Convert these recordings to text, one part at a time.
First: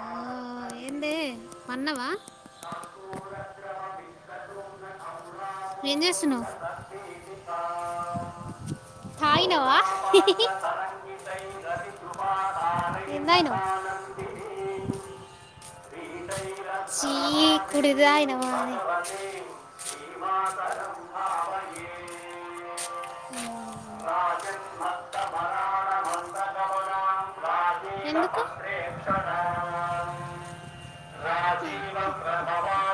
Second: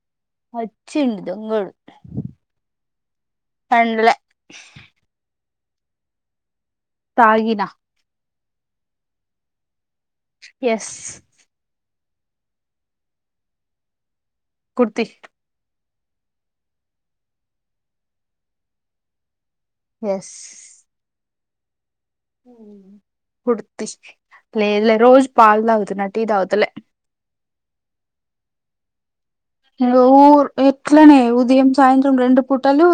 ఆ, ఏందే అచ్చిండు దొంగోడు మన్నవా తండులా ఏం చేస్తున్నావ్ తాగిన తాగినావా ఎస్ నైను కుర్తి చీ ఇప్పుడు ఇదైనామాని ఎస్ లేదులే రోజు పాలు తాగుతున్నా టీ తాగుతలే ఎందుకు ఊరు ఎట్లనే ఉదయం సాయంత్రం రెండు పూటలు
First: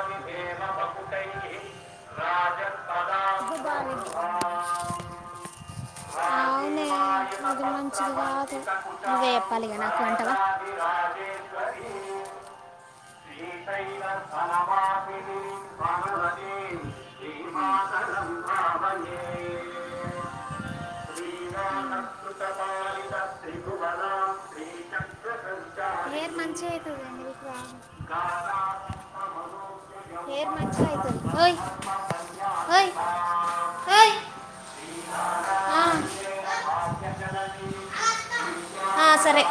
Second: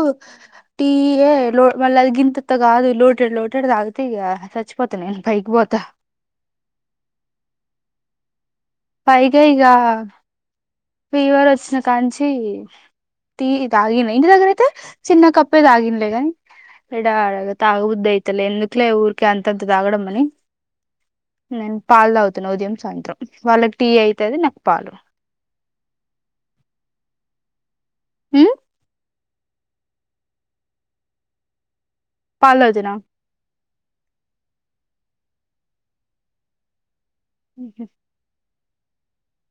టీయే లో మళ్ళీ అది గింతంత కాదు లోటెడ్ లోటెడ్ తాగితే ఇక చచ్చిపోతా నేను పైకి పోతా ఆది పైగేయి [unintelligible] ఫీవర్ వచ్చిన కాంచి టీ తాగిన ఇంటి దగ్గర అయితే చిన్న కప్పే తాగినలే గాని ఇడ తాగబుద్దు శ్రీమాతరం అవుతలే ఎందుకులే భావయే ఊరికే అంతంత తాగడం అని నేను శ్రీరామ పాలు తాగుతున్నా ఉదయం సాయంత్రం వాళ్ళకి టీ అయితది నా పాలు ఏర్ మంచిగా అయితుద మీ ఊ ఓయ్ పాలోజినా ఏయ్ ఆ ఊహూ ఆ సరే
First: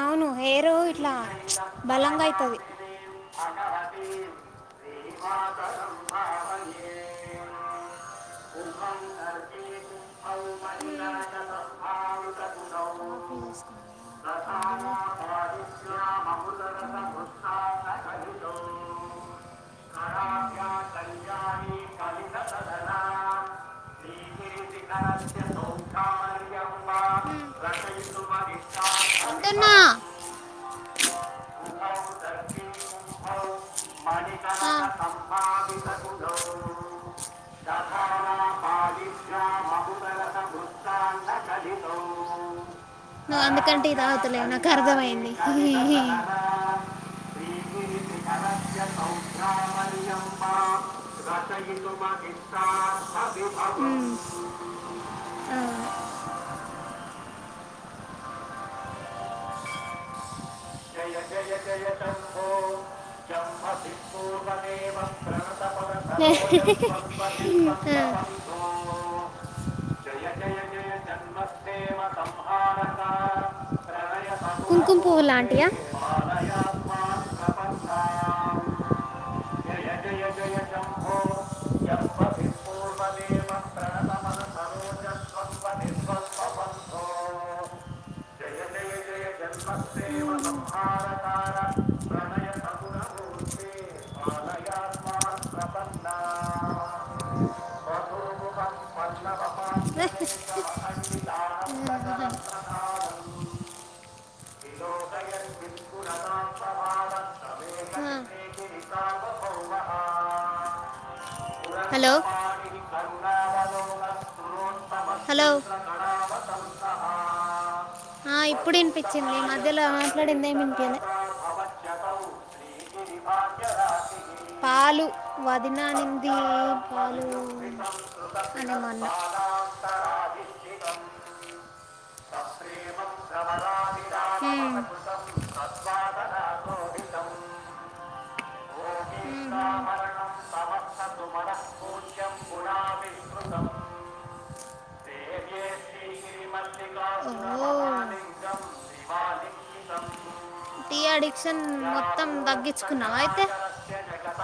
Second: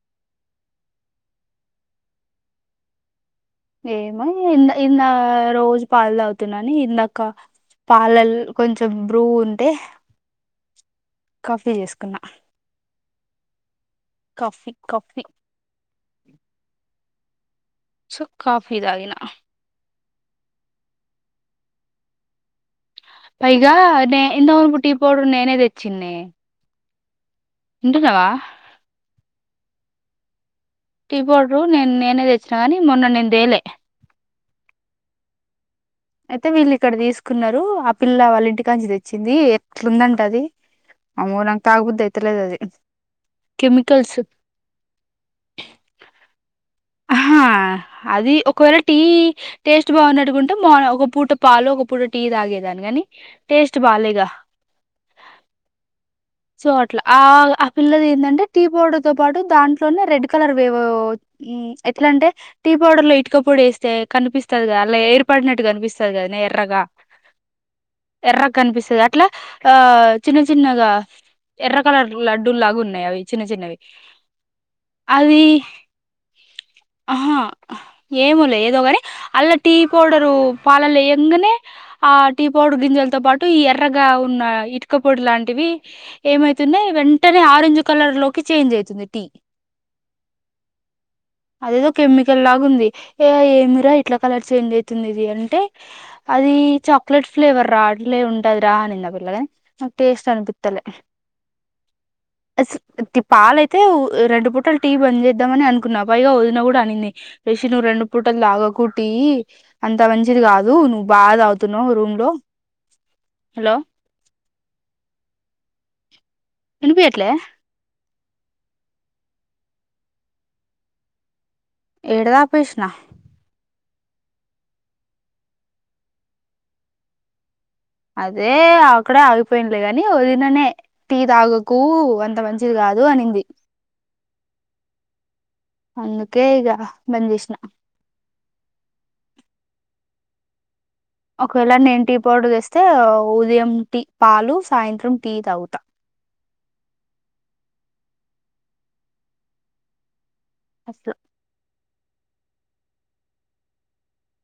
అవును హెరో ఇట్లా బలంగా ఐతది ఏమో ఇంద ఇంద రోజు పాలు తాగుతున్నాని ఇందాక పాలల్ కొంచెం బ్రూ ఉంటే కాఫీ చేసుకున్నా హూ కాఫీ కాఫీ సో కాఫీ దాగినా ఊ పైగా నే ఇంతవొరకు టీ పౌడర్ నేనే తెచ్చిన్నే ఊ అ వా స్తున్నా టీ పౌడర్ నేన్ నేనే తెచ్చిన కాని మొన్న నేను తేలే ఆ అయితే వీళ్ళు ఇక్కడ తీసుకున్నారు. ఆ పిల్ల వాళ్ళ ఇంటికాడ్నుంచి తెచ్చింది. ఎట్లుందంటె అది అమ్మో నాకు తాగబుద్ది అయితల్లేదు అది. నువ్వు అందుకనే టీ కెమికల్స్ తాగుతా లేవు నాకు అర్థమైంది. ఆహ్ అది ఒకవేళ టీ టేస్ట్ బాగున్నట్టుకుంటే మా ఒక పూట పాలు ఒక పూట టీ తాగేదాన్ని కాని రచయితుమహిష్టార్థ టేస్ట్ విభవ ఉమ్, బాలేగా. ఆ. సో అట్ల ఆ ఆ పిల్లది ఏంటంటే టీ పౌడర్ తో పాటు దాంట్లోనే రెడ్ కలర్ వేవో జయ జయ ఊ జయ ఎట్లంటే శంభో టీ పౌడర్ లో ఇటుక జంభసి పొడేస్తే కనిపిస్తది గా పూర్వమేవ అలా ఏర్పడినట్టు కనిపిస్తాది ప్రణతపరతో గదనే ఎర్రగా ఎర్రగా కనిపిస్తది అట్లా ఆ జయ చిన్న జయ చిన్నగా జయ ఎర్ర జన్మదేవ కలర్ లడ్డూలు సంహారక లాగున్నాయి అవి చిన్న చిన్నవి ప్రణయ కుంకుమ పువ్వు అది లాంటియా పాలయాత్మాన్ ఆహా ఏమోలే ప్రపన్నాం ఏదో గాని అల్ల టీ జయ జయ పౌడరు జయ పాలళ్ళ శంభో వెయ్యంగనే ఆ టీ పౌడర్ గింజలతో పాటు జంబూర్వదేవ ఈ ఎర్రగా ఉ ప్రణతమన న్న ఇటుక పొడి లాంటివి ఏమైతున్నాయి సరోజస్వంతో వెంటనే ఆరెంజ్ కలర్ లోకి జయ చేంజ్ జయ అయితుంది టీ జయ జన్మసేవ సంహారకార అదేదో కెమికల్ ప్రణయ లాగా ఉంది ఏ సగుణమూర్తి ఏమిరా ఇట్లా కలర్ చేంజ్ అయితుంది ఆలయాత్మా ఇది అంటే ప్రపన్నా అది చాక్లెట్ ఫ్లేవర్ రా అట్లే ఉంటదిరా స్వరూపం అనింది ఆ పిల్లగాని పల్లవపాం నాకు టేస్ట్ అనిపిత్తలే అసలు తి పాలయితే టీ బంద్ విలోకయన్ చేద్దామని అనుకున్నా పైగా విష్ణురథాం వదిన కూడా. నిన్నే రిషి నువ్వు రెండు పవయే పూటలు తాగకు. టీ గిరితాప అంత మంచిది కాదు పౌవః నువ్వు. బాగా తాగ్. తాగుతున్నావ్ హలో రూమ్ లో హలో హలో వినిపీయట్లే. ఆహ్ ఇప్పుడు వినిపించింది మధ్యలో మాట్లాడిందేమి వినిపియ్యలే. ప జతౌ ఏడ ఆపేసిన శ్రీగిరి భార్యరా పాలు వదిన అనింది పాలు. అదే అనే మా అన్న అక్కడే ఆగిపోయింలే గాని వదిననే టీ తాగకు అంత మంచిది కాదు. వద్దు అనింది. ఉమ్ అందుకే ఇగ బంద్ చేసిన ోమిమరణం తమ ఒకవేళ నేను టీ పౌడర్ తెస్తే ఉదయం టీ ఉమ్మ్. పాలు సాయంత్రం టీ తాగుతా అ టీ అట్లా అడిషన్ మొత్తం తగ్గించుకున్నావ అయితే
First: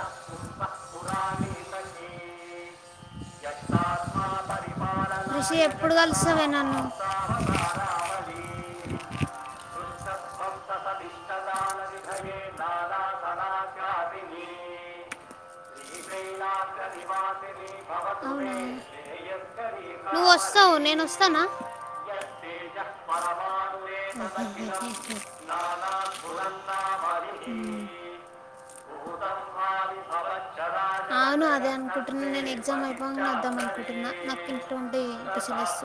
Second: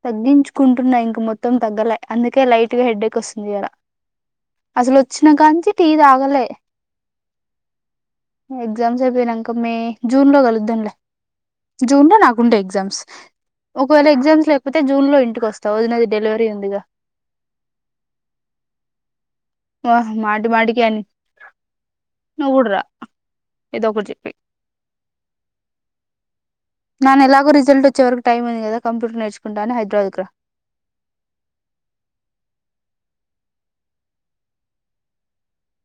తగ్గించుకుంటున్నా ఇంక మొత్తం తగ్గలే అందుకే లైట్ గా హెడ్డేక్ వస్తుంది ఇవ్వాల అసలు వచ్చినా రిషి కానుంచీ టీ ఎప్పుడు తాగలే కలుస్తావే నన్ను ఎగ్జామ్స్ అయిపోయినాక మే జూన్ లో కలుద్దంలే జూన్ లో నాకుండే ఎగ్జామ్స్ ఒకవేళ ఎగ్జామ్స్ లే అయితే జూన్ లో ఇంటికి వస్త అవునా. నువ్వు మాటి వస్తావు మాటికి నేను అని వస్తానా. నువ్వు కూడా రా ఏదో ఒకటి చెప్పి ఆహ్ నాన్న ఎలాగో రిజల్ట్ వచ్చే వరకు టైం ఉంది కాదా కంప్యూటర్ నేర్చుకుంటాను హైదరాబాద్ కి రా అవును అదే అనుకుంటున్నా నేను ఎగ్జామ్ అయిపోగానే వద్దాం అనుకుంటున్నా నాకు ఇంట్లో ఉంటే పిచ్చి లేస్తుంది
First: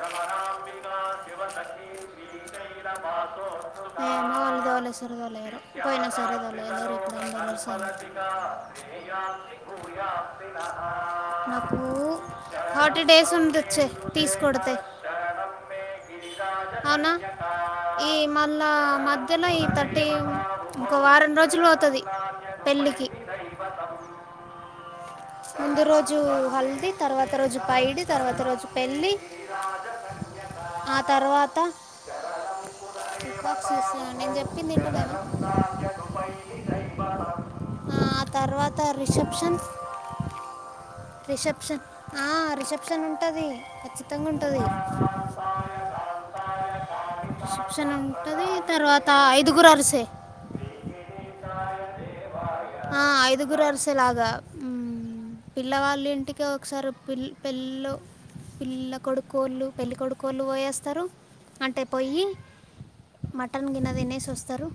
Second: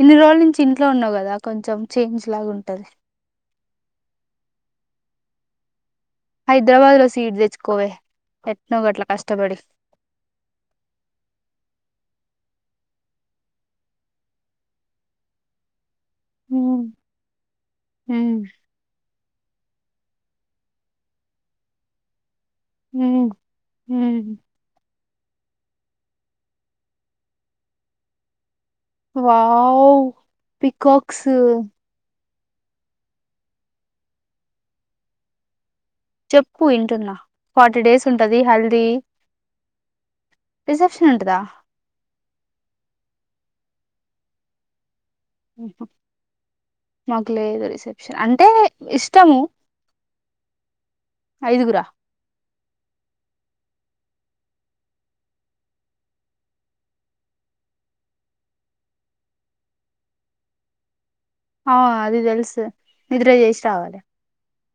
ఇన్ని రోజుల నుంచి ఇంట్లో ఉన్నావు కదా కొంచెం చేంజ్ లాగా ఉంటది త్వరగా లేరు పోయినా సరద లేదు హైదరాబాద్ లో సీట్ తెచ్చుకోవే ఎట్నో గట్ల కష్టపడి నాకు ఫర్టీ డేస్ ఉండొచ్చే తీసుకడితే అవునా ఈ మళ్ళా మ జులై థర్టీ ఇంకో వారం రోజులు అవుతది పెళ్లికి హు ముందు రోజు హల్ది తర్వాత రోజు పైడి తర్వాత రోజు పెళ్ళి వావ్ ఆ పికాక్స్ తర్వాత పికక్స్ చూస్తున్నావా నేను చెప్పింది వెంటున్నావా చెప్పు వింటున్నా ఫార్టీ డేస్ ఆ ఉంటది తర్వాత హల్దీ రిసెప్షన్ రిసెప్షన్ ఉంటదా రిసెప్షన్ రిసెప్షన్ ఉంటది ఖచ్చితంగా ఉంటది మాకు లేదు రిసెప్షన్ ఉంటుంది అంటే తర్వాత ఇష్టము ఐదుగురు అరిసే ఐదుగురా ఐదుగురు అరిసేలాగా పిల్లవాళ్ళ ఇంటికి ఒకసారి పి పెళ్ళ పిల్ల కొడుకోడుకు పెళ్లి కొడుకోళ్ళు పోయేస్తారు అ అంటే అది పోయి థెలుసు, నిద్ర చేసి మటన్ గిన్నె రావాలి. తినేసి వస్తారు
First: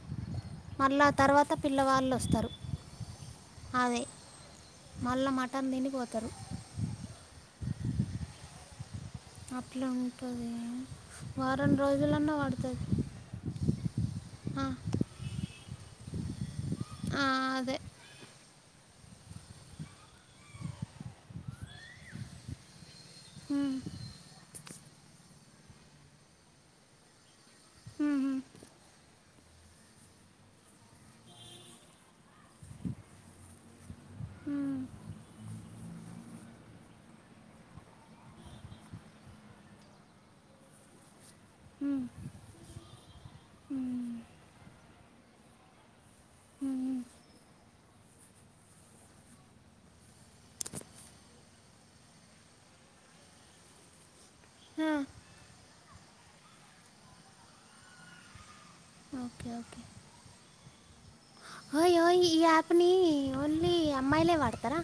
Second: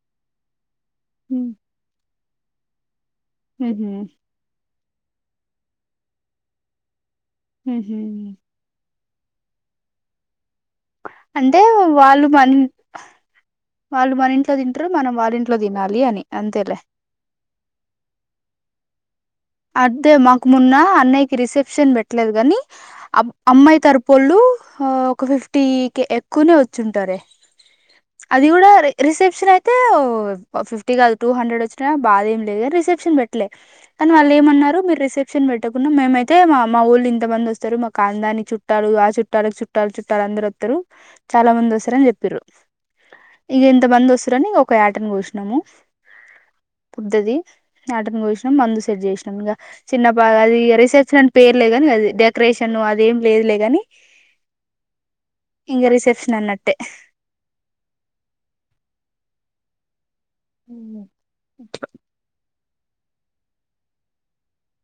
మళ్ళా తర్వాత పిల్లవాళ్ళు వస్ తరు ఉహు మళ్ళా మటన్ తినిపోతరు. హుహు అట్ల ఉంటది. అంటే వాళ్ళు మన్, వాళ్ళు మన ఇంట్లో ఆ, తింట్రు మనం వాళ్ళింట్లో తినాలి అని అంతేలే ఆ, అదే అద్దే మాకు మొన్న అన్నయ్యకి రిసెప్షన్ బెట్ట్లేదు కాని అబ్ ఉమ్, అమ్మాయి తరపొళ్ళు ఆ ఒక ఫిఫ్టీ కె ఎక్కువనే వచ్చుంటారే ఉమ్, అది కూడా రిసెప్షన్ అయి అయితే ఫిఫ్టీ కాదు టూ హండ్రెడ్ వచ్చినా బాధ ఏం లేదు కానీ రిసెప్షన్ పెట్టలే కానీ వాళ్లు ఉమ్, ఏమన్నారు మీరు రిసెప్షన్ పెట్డి పెట్టకున్న మేమైతే మా మా ఒళ్ళు ఇంత మంది వస్తారు మా కాందాన్ని చుట్టాలు ఆ చుట్టాలకు చుట్టాలు చుట్టాలు అందరు వస్తారు చాలా మంది ఉమ్, వస్సరని చెప్పిరు, ఇగ ఎంత మంది ఉమ్, వస్రని ఒక యా టన్ ఒష్ణము. ఉమ్, పుద్దది యాటన్ కోష్నమ్ మందుస్ పేర్ జేస్నం ఇంగ చిన్నప్ప అది రిసెప్షనన్ పేర్లేగాని అది డెకరేషను అదేం లేదులే గాని హా ఇంగ రిసెప్షన్ అన్నట్టే ఓకే ఓకే ఉ ఓయ్ ఓయ్ ఇయ ప్పుని ఓన్లీ అమ్మాయిలే వాడతారా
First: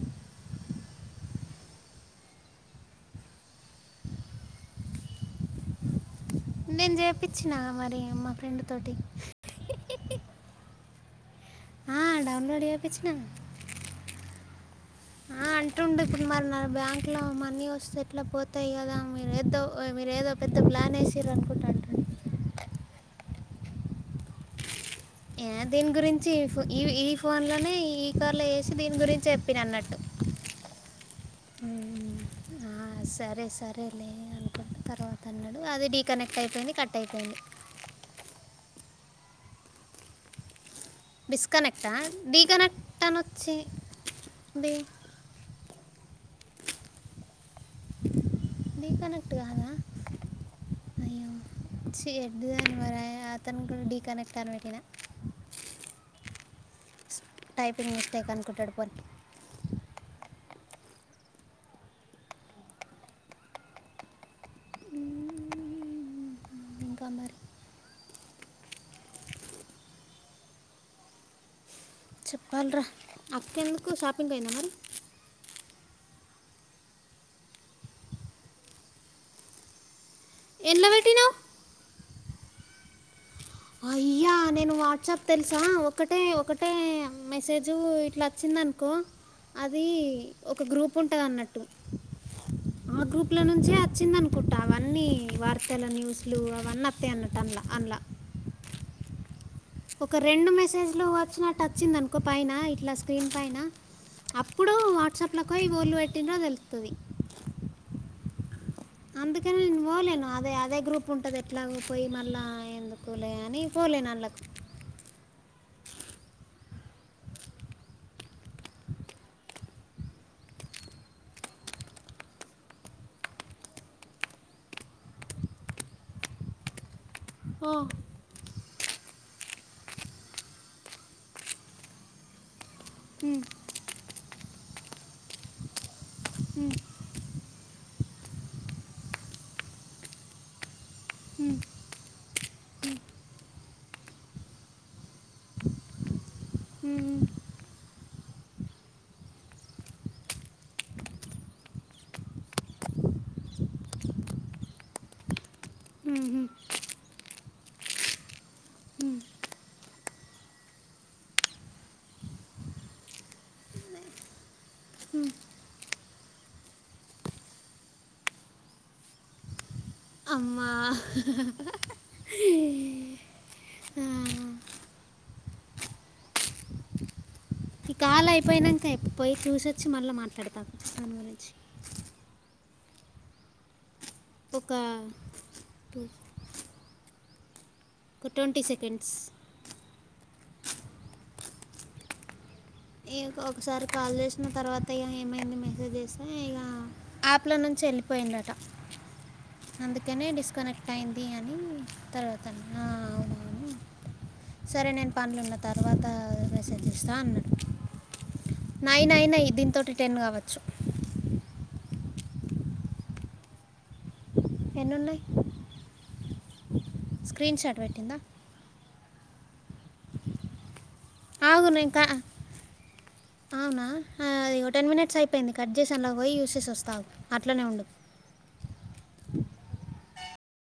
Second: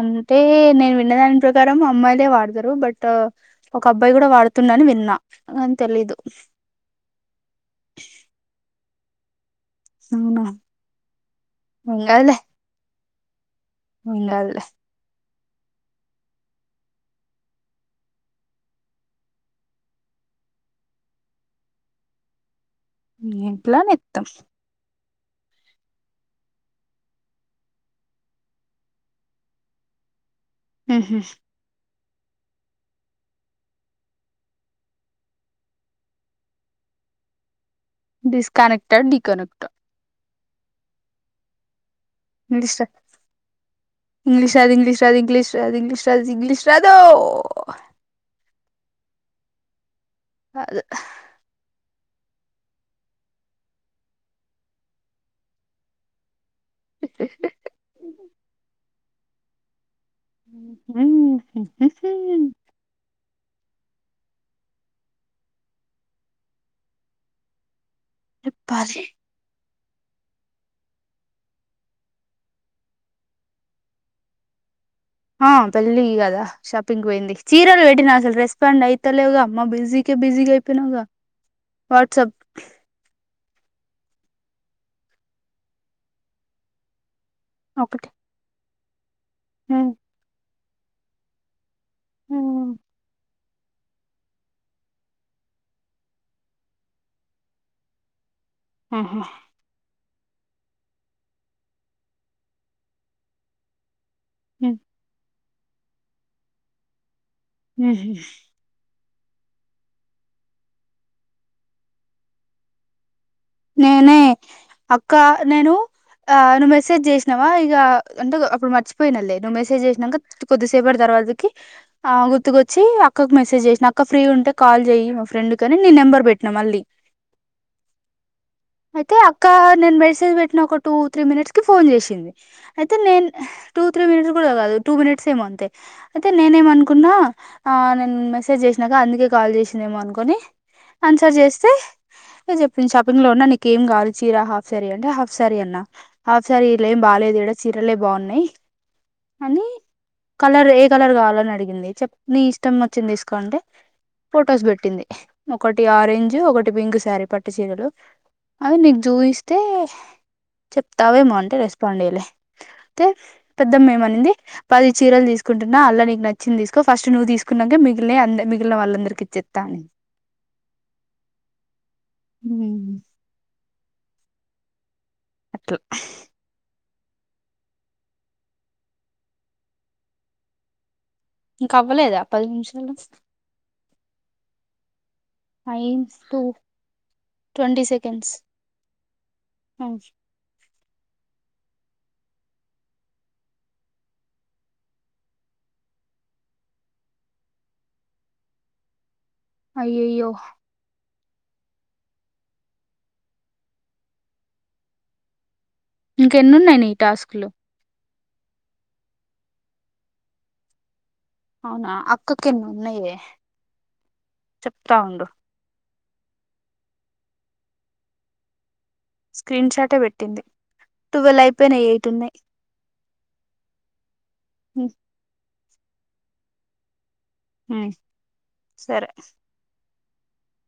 అంటే నేను విన్న దాని ప్రకారం అమ్మాయిలే వాడతారు, బట్ ఒక అబ్బాయి కూడా వాడుతున్నని విన్నా తెలీదు నేన్ జేపిచ్చినా మరి మా ఫ్రెండ్ తోటి సైండ్ ఆ డౌన్లోడ్ ఏపిచ్ న ఉండాద్ లె ఆ అంటుండు ఇప్పుడు మరి నా బ్యాంక్ లో మనీ వస్సే ఎట్ల పోతయ్ గదా మీరెదో మీరు ఏదో పెద్ద ప్లాన్ ఏసిర్రు రనుకుంటాంట ఇంట్లా నెత్తం ఏ దీని గురించి ఈ ఫోన్ ఈవి ఈ ఫోన్ లోనే, ఈ ఈ కార్లో ఏసి దీని గురించెప్పిన అన్నట్టు ఉ ఆ సరే సరేలే అనుకు తర్వాత అన్నాడు, అది డీకనెక్ట్ అయిపెయింది కట్ట్ అయిపెయింది. డిస్కనెక్టర్డ్ డి కనక్ట్ బిస్కనెక్ ఇంగ్లీష్ రా ఇంగ్లీష్ రాదు ఇంగ్లీష్ రాదు ఇంగ్లీష్ రాదు ఇంగ్లీష్ టాస్ ఇంగ్లీష్ రాదో డీ కనెక్ట్ గాదా కాదు ఛీ ఎడ్డిదానివేనే అతను కూడా డీ కనెక్ట్ అని బెట్టినా టైపింగ్ మిస్టేక్ అనుకుంటాడు పోరి ఇంకా మరి రెప్పాలీ చెప్పాలిరా అక్కెందుకు షాపింగ్ పోయిందా మరి ఆ పెళ్ళి గదా షాపింగ్గొయింది చీరలు వెట్టినా అసలు రెస్పాండ్ అయితలేవుగ మ బిజీ కె బిజీ గైపెనావ్ ఎందులో గ, పెట్టినావు వాట్సప్ అయ్యా నేను వాట్సాప్ తెలుసా ఒకటే ఒకటే మెసేజ్ ఒకటి ఇట్ల వచ్చిందన్. కొ అది ఒక గ్రూప్ ఉంటది అన్నట్టు ఆ గ్రూప్ ట్ల నుంచే వచ్చిందనుకుంటా అవన్నీ వార్తలు న్యూస్ లు అవన్నీ వస్తాయి అన్నట్టు అన్లా అన్లా ఊహూ ఒక రెండు మెసేజ్లు వచ్చినట్టు అచ్చిందనుకో పైన ఇట్లా స్క్రీన్ పైన హ్మ్ అప్పుడు వాట్సాప్ అలకోయ్ ఓళ్ళు పెట్టినా తెలుత్తది హుహు అందుకని నేను పోలేను అదే అదే గ్రూప్ ఉంటది ఎట్లాగూ పోయి మళ్ళా ఎందుకు నేనే అక్క నేను ఆ అను మెసేజ్ చేసినావా ఇక అంటే అప్పుడు మర్చిపోయినళ్లే నువ్వు మెసేజ్ చేసినంక కొద్దిసేపటి తర్వాతకి గుర్తుకొచ్చి అక్కకు మెసేజ్ చేసినా అక్క ఫ్రీ ఉంటే కాల్ చెయ్యి మా ఫ్రెండ్ కని నీ నెంబర్ పెట్టినా మళ్ళీ ఓ అయితే అక్క నేను మెసేజ్ పెట్టిన ఒక టూ త్రీ మినిట్స్ కి ఫోన్ చేసింది అయితే నేను ఉమ్, టూ త్రీ మినిట్ కాదు టూ మినిట్స్ ఏమో అంతే అయితే ఉమ్, నేనేమనుకున్నా ఆ నేను మెసేజ్ చేసినాక అందుకే కాల్ చేసిందేమో అనుకోని ఆన్సర్ ఉమ్, చేస్తే అ చెప్ప నేను షాపింగ్లో ఉన్నా నీకు ఏం కావాలి చీర హాఫ్ శారీ అంటే హాఫ్ శారీ అన్నా హాఫ్ శారీలేం ఏం ఉమ్. బాగాలేదు ఇడ చీరలే బాగున్నాయి అని కలర్ ఏ కలర్ కావాలని అడిగింది చెప్ నీ ఇష్టం వచ్చింది తీసుకో అంటే ఫొటోస్ పెట్టింది ఒకటి ఆరెంజ్ ఒకటి పింక్ శారీ పట్ పట్టు చీరలు అవి నీకు చూపిస్తే చెప్తావేమో అంటే రెస్పాండ్ అయ్యలే అయితే పెద్దమ్మ ఏమనింది పది చీరలు తీసుకుంటున్నా అళ్లా నీకు నచ్చింది తీసుకో ఫస్ట్ నువ్వు తీసుకున్నాక మిగిలి మిగిలిన వాళ్ళందరికి ఇచ్చేస్తా అని అమ్మా అ ఆ, అప్పుడు ఈ కాలు అయిపోయినంక ఎప్పుపోయి చూసోచ్చి మళ్ళ మాట్లాడతా ఇంక అవ్వలేదు పది నుమిష హలో ఒక nines two twenty twenty seconds అ ఒకసారి కాల్ చేసిన తర్వాత ఇక ఏమైంది మెసేజ్ చేస్తే ఇక యాప్ల నుంచి వెళ్ళిపోయిందట అందుకేనే అయ్యయ్యో డిస్కనెక్ట్ అయింది అని తర్వాత అవునవును సరే నేను పన్లో ఉన్న తర్వాత ఇంక ఎన్ని ఉన్నాయి మెసేజ్ నీ చేస్తా టాస్క్ లు అన్నాడు నైన్ అయినాయి దీంతోటి టెన్ కావచ్చు అవునా అక్క క ఎన్ని ఉన్నాయి చెప్తా ఎన్ని ఉన్నాయి ఉండు స్క్రీన్ షాట్ పెట్టిందా స్క్రీన్ షాటే పెట్టింది టువెల్వ్ ఆగు అయిపోయినాయి నేను ఎయిట్ కా- ఉన్నాయి అవునా ఇగో టెన్మినిట్స్ అయిపోయింది గడ్జెస్ అన్నావ్ కదా పొయ్యి చూసెస్ వస్తావు అట్లనే హ ఉండు సరే